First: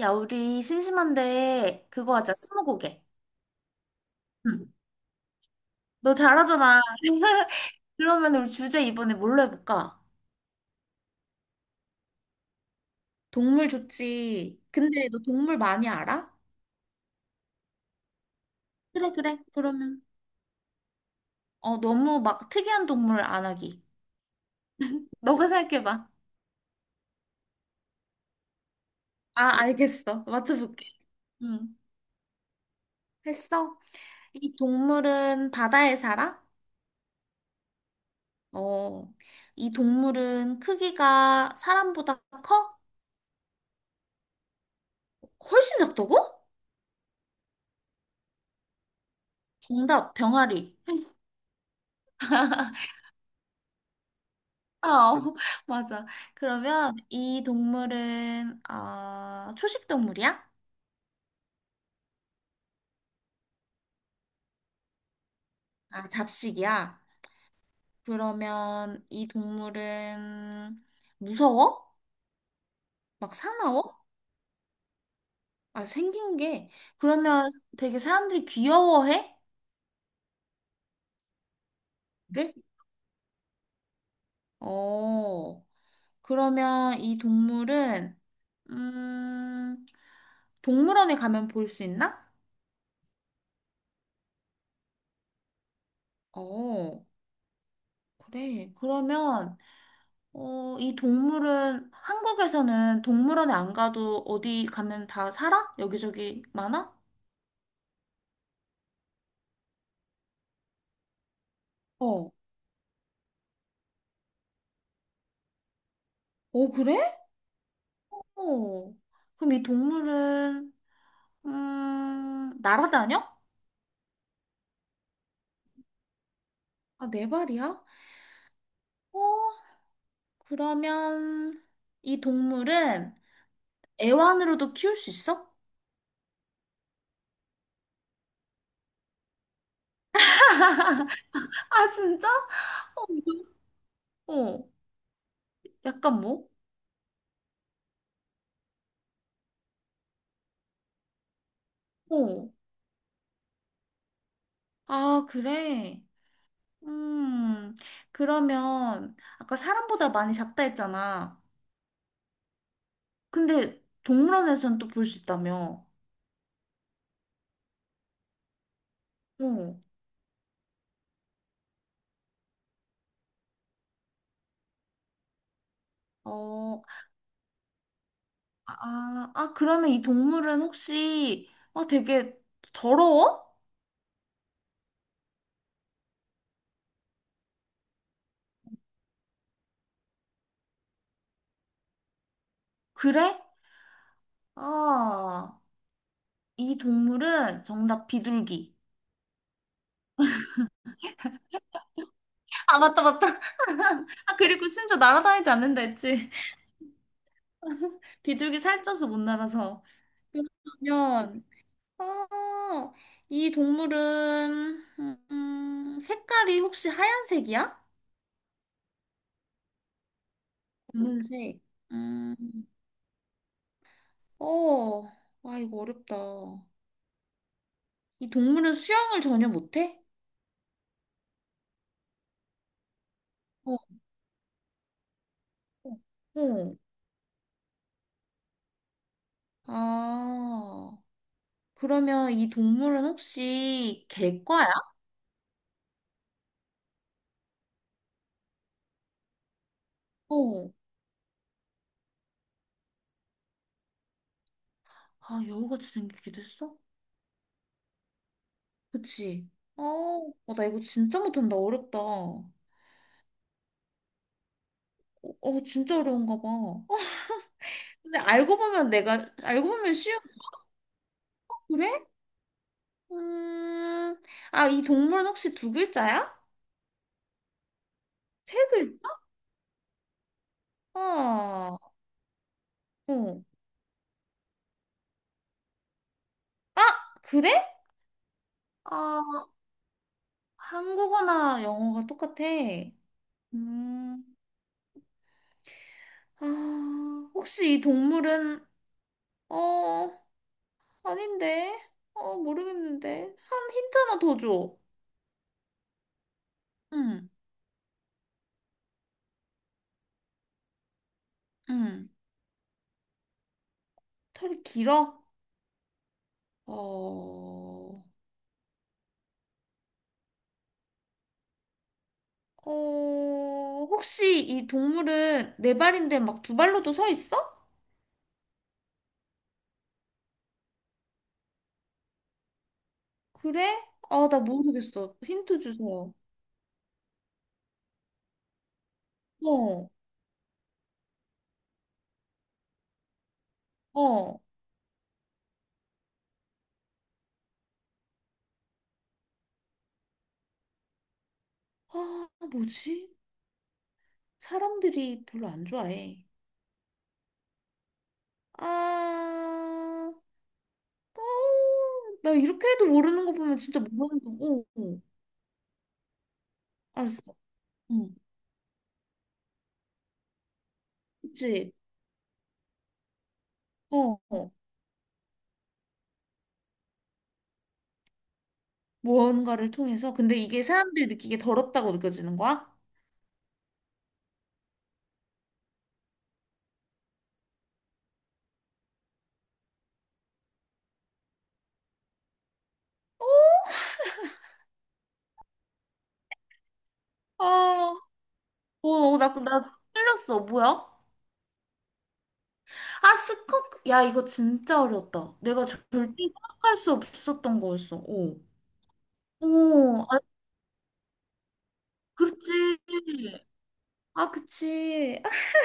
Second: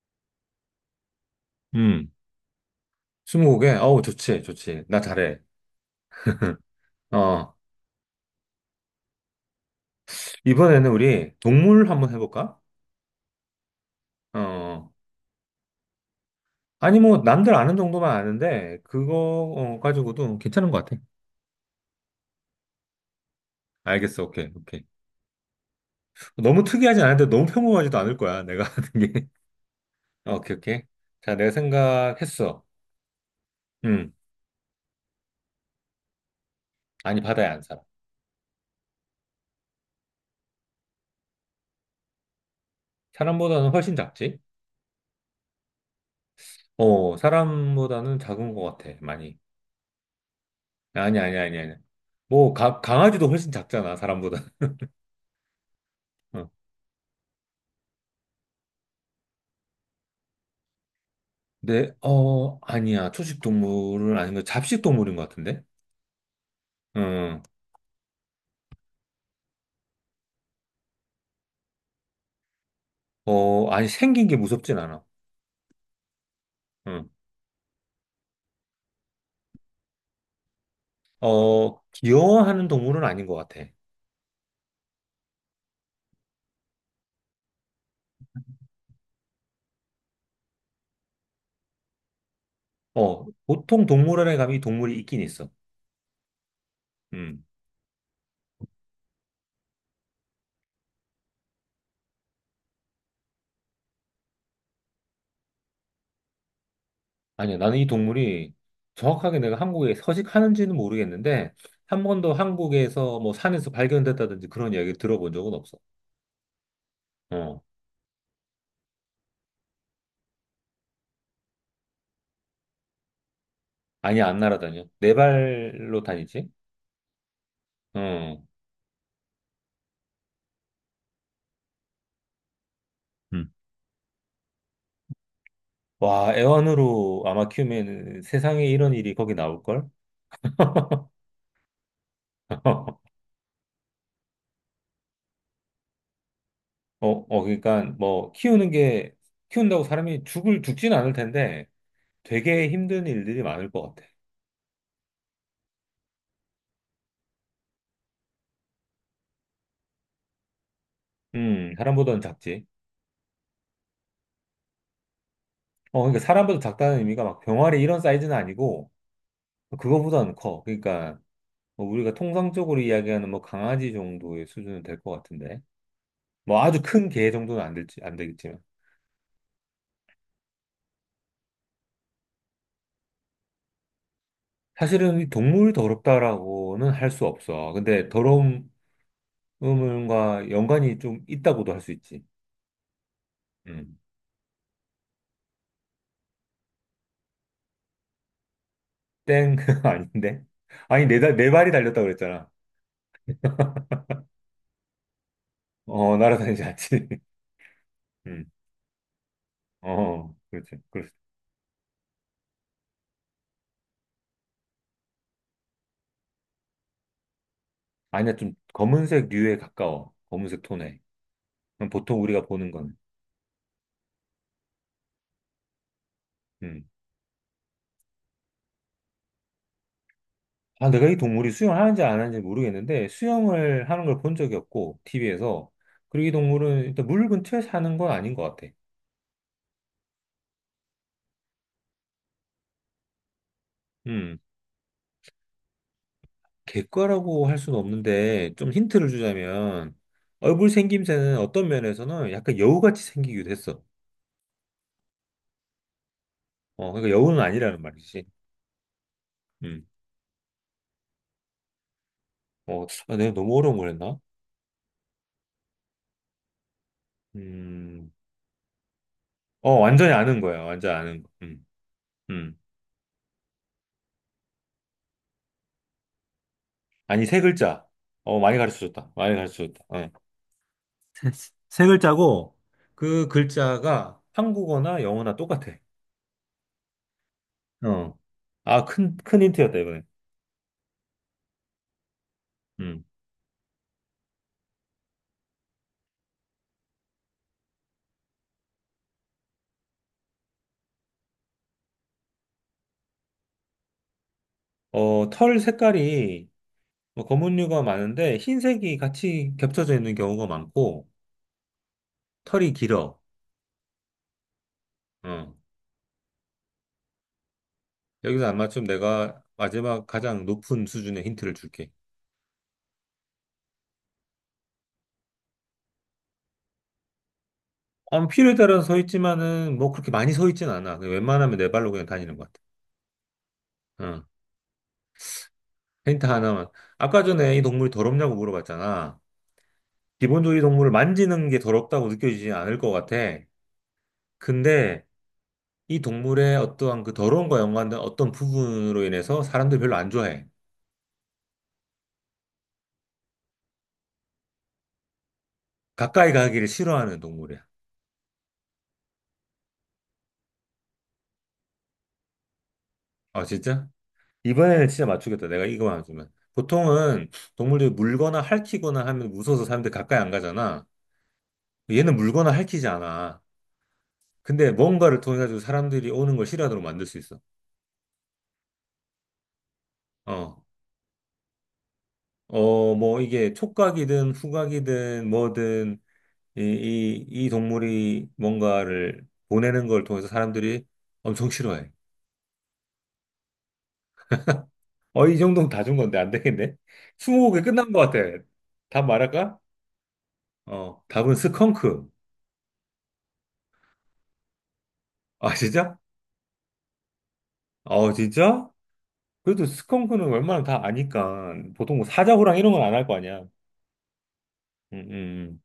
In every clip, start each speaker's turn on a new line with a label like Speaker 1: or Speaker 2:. Speaker 1: 야, 우리 심심한데
Speaker 2: 음,
Speaker 1: 그거 하자. 스무고개.
Speaker 2: 스무고개? 어우, 좋지,
Speaker 1: 응.
Speaker 2: 좋지. 나 잘해.
Speaker 1: 너 잘하잖아.
Speaker 2: 어,
Speaker 1: 그러면 우리 주제 이번에 뭘로 해볼까?
Speaker 2: 이번에는 우리 동물 한번 해볼까?
Speaker 1: 동물 좋지.
Speaker 2: 어,
Speaker 1: 근데 너 동물 많이 알아?
Speaker 2: 아니, 뭐, 남들 아는 정도만 아는데,
Speaker 1: 그래,
Speaker 2: 그거
Speaker 1: 그래. 그러면
Speaker 2: 가지고도 괜찮은 것 같아.
Speaker 1: 너무 막 특이한 동물 안 하기.
Speaker 2: 알겠어, 오케이, 오케이.
Speaker 1: 너가 생각해봐.
Speaker 2: 너무 특이하지 않은데 너무 평범하지도 않을 거야, 내가 하는 게.
Speaker 1: 아, 알겠어.
Speaker 2: 어, 오케이, 오케이.
Speaker 1: 맞춰볼게.
Speaker 2: 자, 내가
Speaker 1: 응.
Speaker 2: 생각했어.
Speaker 1: 했어?
Speaker 2: 음,
Speaker 1: 이 동물은 바다에 살아?
Speaker 2: 아니, 바다에 안 살아.
Speaker 1: 어. 이 동물은 크기가 사람보다 커?
Speaker 2: 사람보다는 훨씬 작지?
Speaker 1: 훨씬 작다고?
Speaker 2: 어, 사람보다는 작은 것 같아, 많이.
Speaker 1: 정답, 병아리.
Speaker 2: 아니, 아니, 아니, 아니. 뭐, 강아지도 훨씬 작잖아, 사람보다.
Speaker 1: 아, 어, 맞아. 그러면 이 동물은 초식 동물이야?
Speaker 2: 네, 어, 아니야. 초식 동물은 아니면 잡식 동물인 것 같은데?
Speaker 1: 아, 잡식이야?
Speaker 2: 응,
Speaker 1: 그러면 이 동물은 무서워? 막
Speaker 2: 어, 아니,
Speaker 1: 사나워?
Speaker 2: 생긴 게 무섭진 않아.
Speaker 1: 아, 생긴 게.
Speaker 2: 응,
Speaker 1: 그러면 되게 사람들이 귀여워해?
Speaker 2: 어,
Speaker 1: 그래?
Speaker 2: 귀여워하는 동물은 아닌 것 같아.
Speaker 1: 어, 그러면 이 동물은 음, 동물원에 가면 볼 수 있나?
Speaker 2: 어, 보통 동물원에 가면 이 동물이 있긴 있어.
Speaker 1: 어,
Speaker 2: 음,
Speaker 1: 그래. 그러면 이 동물은 한국에서는 동물원에 안 가도 어디 가면 다 살아? 여기저기 많아?
Speaker 2: 아니야. 나는 이 동물이 정확하게 내가 한국에 서식하는지는 모르겠는데, 한
Speaker 1: 어.
Speaker 2: 번도 한국에서 뭐 산에서 발견됐다든지 그런 이야기 들어본 적은 없어.
Speaker 1: 어, 그래?
Speaker 2: 어,
Speaker 1: 어. 그럼 이 동물은 날아다녀?
Speaker 2: 아니 안 날아다녀. 네 발로 다니지?
Speaker 1: 아, 네 발이야?
Speaker 2: 어.
Speaker 1: 어, 그러면 이 동물은
Speaker 2: 음.
Speaker 1: 애완으로도 키울 수 있어?
Speaker 2: 와, 애완으로 아마 키우면 세상에 이런 일이 거기 나올걸?
Speaker 1: 아, 진짜?
Speaker 2: 어,
Speaker 1: 어, 이거- 어, 약간 뭐?
Speaker 2: 어, 그러니까 뭐 키우는 게 키운다고 사람이 죽을 죽진 않을 텐데
Speaker 1: 어.
Speaker 2: 되게 힘든 일들이 많을 것 같아.
Speaker 1: 아, 그래. 음, 그러면 아까 사람보다 많이 작다 했잖아.
Speaker 2: 사람보다는 작지.
Speaker 1: 근데 동물원에서는 또 볼 수 있다며.
Speaker 2: 어, 그러니까 사람보다 작다는 의미가 막 병아리 이런 사이즈는 아니고
Speaker 1: 어.
Speaker 2: 그거보다는 커. 그러니까 뭐 우리가 통상적으로 이야기하는 뭐 강아지 정도의 수준은 될 것 같은데 뭐 아주
Speaker 1: 어,
Speaker 2: 큰 개 정도는 안 될지 안 되겠지만
Speaker 1: 아, 아, 그러면 이 동물은 혹시, 되게 더러워?
Speaker 2: 사실은 이 동물이 더럽다라고는 할 수 없어. 근데 더러움 음과 연관이 좀 있다고도 할 수 있지.
Speaker 1: 그래?
Speaker 2: 음.
Speaker 1: 아, 이 동물은 정답 비둘기.
Speaker 2: 땡 아닌데? 아니 내 발이 달렸다 그랬잖아.
Speaker 1: 아, 맞다, 맞다. 아, 그리고 심지어 날아다니지 않는다
Speaker 2: 어
Speaker 1: 했지.
Speaker 2: 날아다니지 않지. 음.
Speaker 1: 비둘기 살쪄서 못 날아서.
Speaker 2: 어 그렇지. 그렇지.
Speaker 1: 그러면, 어, 이 동물은, 색깔이 혹시 하얀색이야?
Speaker 2: 아니야 좀 검은색 류에 가까워. 검은색 톤에.
Speaker 1: 검은색.
Speaker 2: 그럼 보통
Speaker 1: 음,
Speaker 2: 우리가 보는 거는.
Speaker 1: 어, 아, 이거 어렵다.
Speaker 2: 음.
Speaker 1: 이 동물은 수영을 전혀 못해?
Speaker 2: 아 내가 이 동물이 수영하는지 안 하는지 모르겠는데
Speaker 1: 어,
Speaker 2: 수영을 하는 걸 본 적이 없고 TV에서. 그리고 이
Speaker 1: 어.
Speaker 2: 동물은 일단 물 근처에 사는 건 아닌 것 같아.
Speaker 1: 아, 그러면 이 동물은 혹시 객과야?
Speaker 2: 객과라고 할 수는 없는데 좀 힌트를 주자면 얼굴
Speaker 1: 어.
Speaker 2: 생김새는 어떤 면에서는 약간 여우같이 생기기도 했어.
Speaker 1: 아, 여우같이 생기기도 했어?
Speaker 2: 어, 그러니까 여우는 아니라는 말이지.
Speaker 1: 그치? 어,
Speaker 2: 음.
Speaker 1: 나 이거 진짜 못한다. 어렵다.
Speaker 2: 어, 아, 내가 너무 어려운 걸 했나?
Speaker 1: 진짜 어려운가 봐.
Speaker 2: 음.
Speaker 1: 근데 알고 보면 내가, 알고
Speaker 2: 어,
Speaker 1: 보면
Speaker 2: 완전히
Speaker 1: 쉬운,
Speaker 2: 아는 거야. 완전 아는 거. 음.
Speaker 1: 그래?
Speaker 2: 음.
Speaker 1: 음, 아, 이 동물은 혹시 두 글자야?
Speaker 2: 아니, 세 글자. 어,
Speaker 1: 세
Speaker 2: 많이
Speaker 1: 글자?
Speaker 2: 가르쳐줬다. 많이 가르쳐줬다. 어. 세,
Speaker 1: 아,
Speaker 2: 세 글자고 그
Speaker 1: 어.
Speaker 2: 글자가 한국어나 영어나 똑같아.
Speaker 1: 아, 그래?
Speaker 2: 어. 아, 큰
Speaker 1: 아,
Speaker 2: 힌트였다, 이번에.
Speaker 1: 한국어나 영어가 똑같아.
Speaker 2: 음.
Speaker 1: 음, 아, 혹시 이 동물은, 어, 아닌데? 모르겠는데. 한 힌트 하나 더 줘.
Speaker 2: 어, 털 색깔이 뭐
Speaker 1: 응,
Speaker 2: 검은류가 많은데 흰색이 같이 겹쳐져 있는 경우가 많고
Speaker 1: 응.
Speaker 2: 털이 길어.
Speaker 1: 털이 길어?
Speaker 2: 어.
Speaker 1: 어,
Speaker 2: 여기서 아마 좀 내가 마지막 가장 높은 수준의 힌트를 줄게.
Speaker 1: 혹시 이 동물은 네 발인데 막 두 발로도 서 있어?
Speaker 2: 어, 필요에 따라 서 있지만은 뭐 그렇게 많이 서 있진 않아. 그냥 웬만하면 네 발로 그냥 다니는 것
Speaker 1: 그래?
Speaker 2: 같아. 어.
Speaker 1: 아, 나 모르겠어. 힌트 주세요.
Speaker 2: 힌트 하나만. 아까 전에 이 동물이 더럽냐고 물어봤잖아.
Speaker 1: 어,
Speaker 2: 기본적으로 이 동물을 만지는 게 더럽다고 느껴지지 않을 것 같아.
Speaker 1: 어.
Speaker 2: 근데 이 동물의 어떠한 그 더러움과 연관된 어떤 부분으로 인해서 사람들이 별로 안 좋아해.
Speaker 1: 아, 뭐지? 사람들이 별로 안 좋아해.
Speaker 2: 가까이 가기를 싫어하는 동물이야.
Speaker 1: 아, 어, 나 이렇게 해도 모르는 거
Speaker 2: 아,
Speaker 1: 보면 진짜
Speaker 2: 진짜?
Speaker 1: 모르는 거고.
Speaker 2: 이번에는 진짜 맞추겠다. 내가 이거만 맞추면.
Speaker 1: 알았어.
Speaker 2: 보통은 동물들이
Speaker 1: 응.
Speaker 2: 물거나 핥히거나 하면 무서워서 사람들이 가까이 안 가잖아.
Speaker 1: 그치?
Speaker 2: 얘는 물거나 핥히지 않아.
Speaker 1: 어, 어.
Speaker 2: 근데 뭔가를 통해 가지고 사람들이 오는 걸 싫어하도록 만들 수 있어.
Speaker 1: 뭔가를 통해서. 근데
Speaker 2: 어.
Speaker 1: 이게 사람들이 느끼기에 더럽다고 느껴지는 거야?
Speaker 2: 어, 뭐 이게 촉각이든 후각이든 뭐든 이 동물이 뭔가를 보내는 걸 통해서 사람들이 엄청 싫어해.
Speaker 1: 어,
Speaker 2: 어, 이 정도면 다 준 건데 안 되겠네? 스무고개 끝난
Speaker 1: 아,
Speaker 2: 것 같아.
Speaker 1: 어,
Speaker 2: 답
Speaker 1: 어, 나,
Speaker 2: 말할까?
Speaker 1: 나 틀렸어. 뭐야?
Speaker 2: 어, 답은 스컹크.
Speaker 1: 아, 스커. 야, 이거 진짜 어려웠다.
Speaker 2: 아,
Speaker 1: 내가
Speaker 2: 진짜?
Speaker 1: 절대 생각할 수 없었던 거였어.
Speaker 2: 어,
Speaker 1: 어.
Speaker 2: 진짜? 그래도
Speaker 1: 오, 아,
Speaker 2: 스컹크는 웬만하면 다 아니까. 보통 뭐 사자고랑 이런
Speaker 1: 그렇지.
Speaker 2: 건 안 할 거 아니야.
Speaker 1: 아, 그치.
Speaker 2: 음.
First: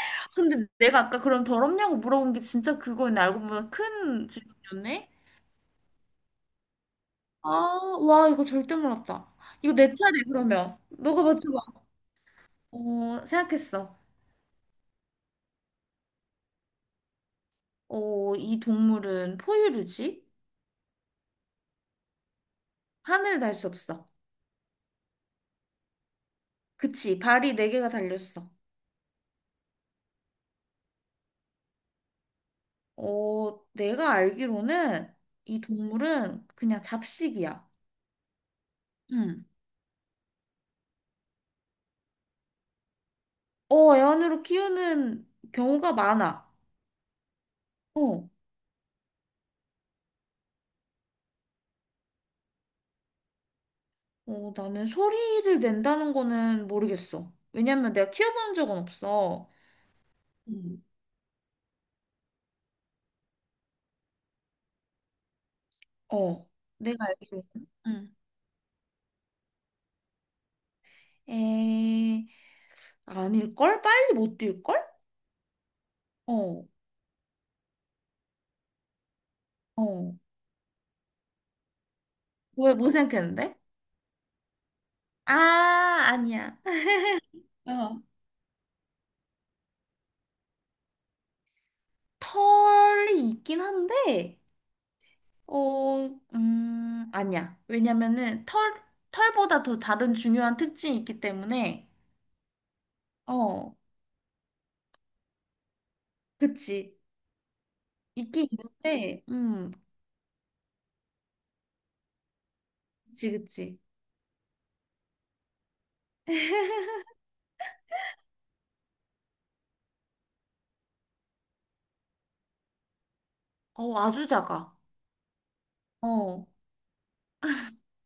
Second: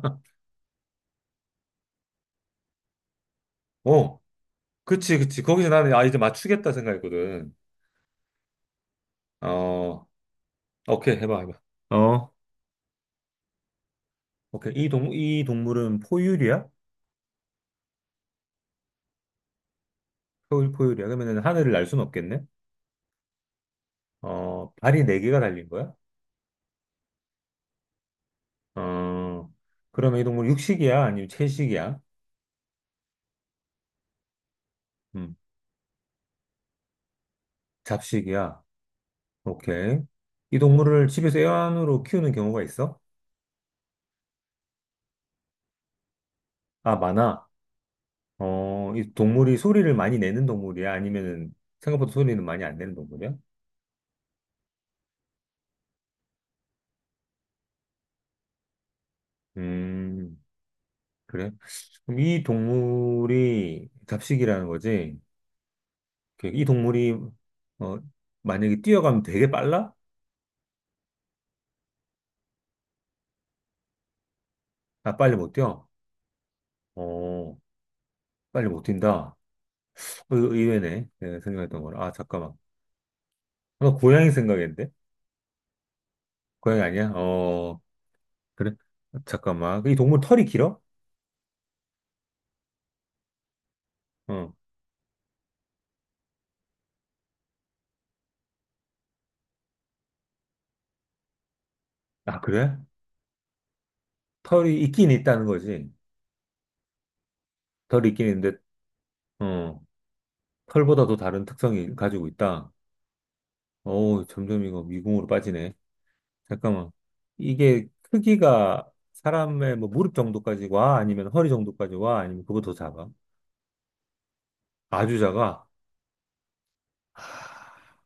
Speaker 1: 아, 근데 내가 아까 그럼 더럽냐고 물어본 게 진짜 그거였네. 알고 보면
Speaker 2: 음. 어,
Speaker 1: 큰 질문이었네.
Speaker 2: 그치, 그치. 거기서 나는, 아, 이제 맞추겠다
Speaker 1: 아,
Speaker 2: 생각했거든.
Speaker 1: 와, 이거 절대 몰랐다. 이거 내
Speaker 2: 어,
Speaker 1: 차례, 그러면.
Speaker 2: 오케이,
Speaker 1: 너가
Speaker 2: 해봐,
Speaker 1: 맞춰봐.
Speaker 2: 해봐. 어,
Speaker 1: 생각했어.
Speaker 2: 오케이. 이 동물은 포유류야?
Speaker 1: 이 동물은 포유류지?
Speaker 2: 포유류야? 그러면은 하늘을 날 수는 없겠네?
Speaker 1: 하늘을 날 수 없어.
Speaker 2: 어, 발이 네개가 달린 거야?
Speaker 1: 그치, 발이 네 개가 달렸어.
Speaker 2: 어, 그러면 이 동물 육식이야? 아니면 채식이야?
Speaker 1: 내가 알기로는
Speaker 2: 음,
Speaker 1: 이 동물은 그냥 잡식이야.
Speaker 2: 잡식이야?
Speaker 1: 응.
Speaker 2: 오케이. 이 동물을 집에서 애완으로 키우는 경우가 있어?
Speaker 1: 애완으로 키우는 경우가 많아.
Speaker 2: 아, 많아.
Speaker 1: 어,
Speaker 2: 어, 이 동물이 소리를 많이 내는 동물이야? 아니면은 생각보다 소리는 많이 안 내는 동물이야?
Speaker 1: 나는 소리를 낸다는 거는 모르겠어. 왜냐면 내가 키워본 적은 없어.
Speaker 2: 음,
Speaker 1: 응.
Speaker 2: 그래? 그럼 이 동물이 잡식이라는 거지?
Speaker 1: 어,
Speaker 2: 그, 이
Speaker 1: 내가
Speaker 2: 동물이,
Speaker 1: 알기로는.
Speaker 2: 어,
Speaker 1: 응.
Speaker 2: 만약에 뛰어가면 되게 빨라?
Speaker 1: 에, 아닐걸? 빨리 못 뛸걸?
Speaker 2: 아, 빨리 못 뛰어?
Speaker 1: 어,
Speaker 2: 어, 빨리 못 뛴다?
Speaker 1: 어.
Speaker 2: 어, 이거 의외네. 내가 생각했던 거랑. 아, 잠깐만.
Speaker 1: 왜, 뭐 생각했는데?
Speaker 2: 나 고양이 생각했는데?
Speaker 1: 아, 아니야.
Speaker 2: 고양이 아니야? 어,
Speaker 1: 어.
Speaker 2: 그래? 잠깐만. 그 이 동물 털이 길어?
Speaker 1: 털이 있긴 한데,
Speaker 2: 어.
Speaker 1: 어, 아니야. 왜냐면은 털보다 더 다른 중요한 특징이 있기 때문에,
Speaker 2: 아, 그래?
Speaker 1: 어,
Speaker 2: 털이 있긴 있다는 거지.
Speaker 1: 그치.
Speaker 2: 털이 있긴
Speaker 1: 있긴
Speaker 2: 있는데,
Speaker 1: 있는데,
Speaker 2: 어. 털보다도 다른 특성이 가지고 있다.
Speaker 1: 그치, 그치.
Speaker 2: 어우, 점점 이거 미궁으로 빠지네. 잠깐만. 이게 크기가 사람의 뭐 무릎 정도까지 와? 아니면 허리 정도까지 와? 아니면 그거 더 작아?
Speaker 1: 어, 아주 작아.
Speaker 2: 아주 작아?
Speaker 1: 어.
Speaker 2: 하,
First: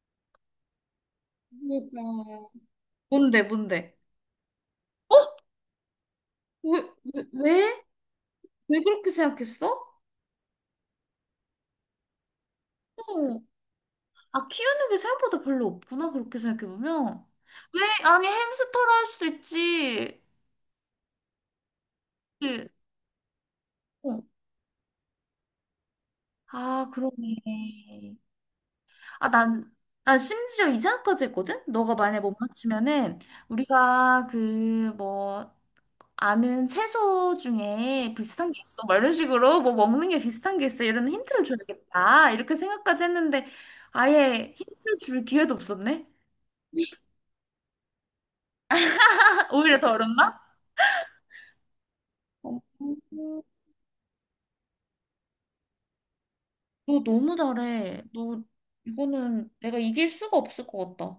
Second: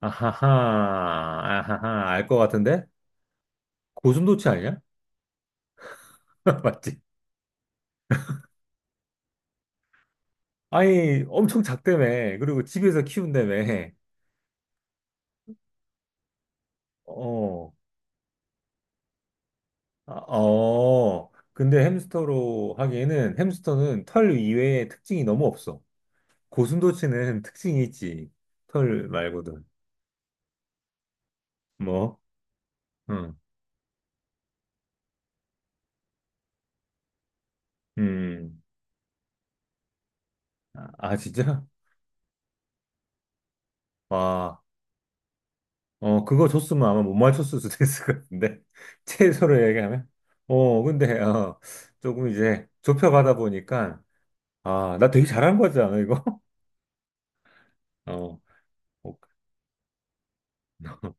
Speaker 2: 아하하,
Speaker 1: 그러니까
Speaker 2: 아하하, 알 것 같은데?
Speaker 1: 뭔데, 뭔데?
Speaker 2: 고슴도치 아니야?
Speaker 1: 어? 왜,
Speaker 2: 맞지?
Speaker 1: 왜, 왜? 왜 그렇게 생각했어?
Speaker 2: 아니, 엄청 작다며. 그리고 집에서
Speaker 1: 어.
Speaker 2: 키운다며.
Speaker 1: 아, 키우는 게 생각보다 별로 없구나, 그렇게 생각해보면.
Speaker 2: 어,
Speaker 1: 왜? 아니, 햄스터로 할 수도
Speaker 2: 아,
Speaker 1: 있지.
Speaker 2: 어. 근데
Speaker 1: 그치?
Speaker 2: 햄스터로 하기에는 햄스터는
Speaker 1: 어.
Speaker 2: 털 이외에 특징이 너무 없어.
Speaker 1: 아, 그러네.
Speaker 2: 고슴도치는 특징이 있지. 털
Speaker 1: 아,
Speaker 2: 말고도.
Speaker 1: 난 심지어 이 생각까지 했거든? 너가
Speaker 2: 뭐?
Speaker 1: 만약 못 맞추면은,
Speaker 2: 응.
Speaker 1: 우리가 그, 뭐, 아는 채소 중에 비슷한 게
Speaker 2: 음.
Speaker 1: 있어. 막 이런 식으로, 뭐, 먹는 게 비슷한 게 있어.
Speaker 2: 아,
Speaker 1: 이런
Speaker 2: 아,
Speaker 1: 힌트를
Speaker 2: 진짜?
Speaker 1: 줘야겠다. 이렇게 생각까지 했는데, 아예
Speaker 2: 와.
Speaker 1: 힌트 줄 기회도 없었네?
Speaker 2: 어, 그거 줬으면 아마 못 맞췄을 수도 있을 것 같은데. 채소로
Speaker 1: 오히려 더
Speaker 2: 얘기하면.
Speaker 1: 어렵나?
Speaker 2: 어, 근데, 어, 조금 이제 좁혀가다
Speaker 1: 어.
Speaker 2: 보니까, 아, 나 되게 잘한 거지 않아, 이거?
Speaker 1: 너 너무 잘해.
Speaker 2: 어.
Speaker 1: 너
Speaker 2: 어,
Speaker 1: 이거는 내가 이길 수가 없을 것 같다.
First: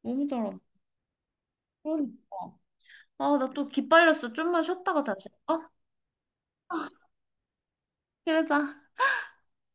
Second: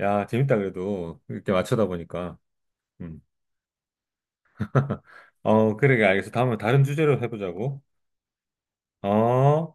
Speaker 2: 야,
Speaker 1: 너무
Speaker 2: 재밌다,
Speaker 1: 잘한다.
Speaker 2: 그래도. 이렇게 맞추다
Speaker 1: 그러니까.
Speaker 2: 보니까. 음.
Speaker 1: 아, 나 또 기빨렸어. 좀만 쉬었다가 다시. 어?
Speaker 2: 어, 그러게, 알겠어. 다음에 다른 주제로 해보자고.
Speaker 1: 그러자.
Speaker 2: 어.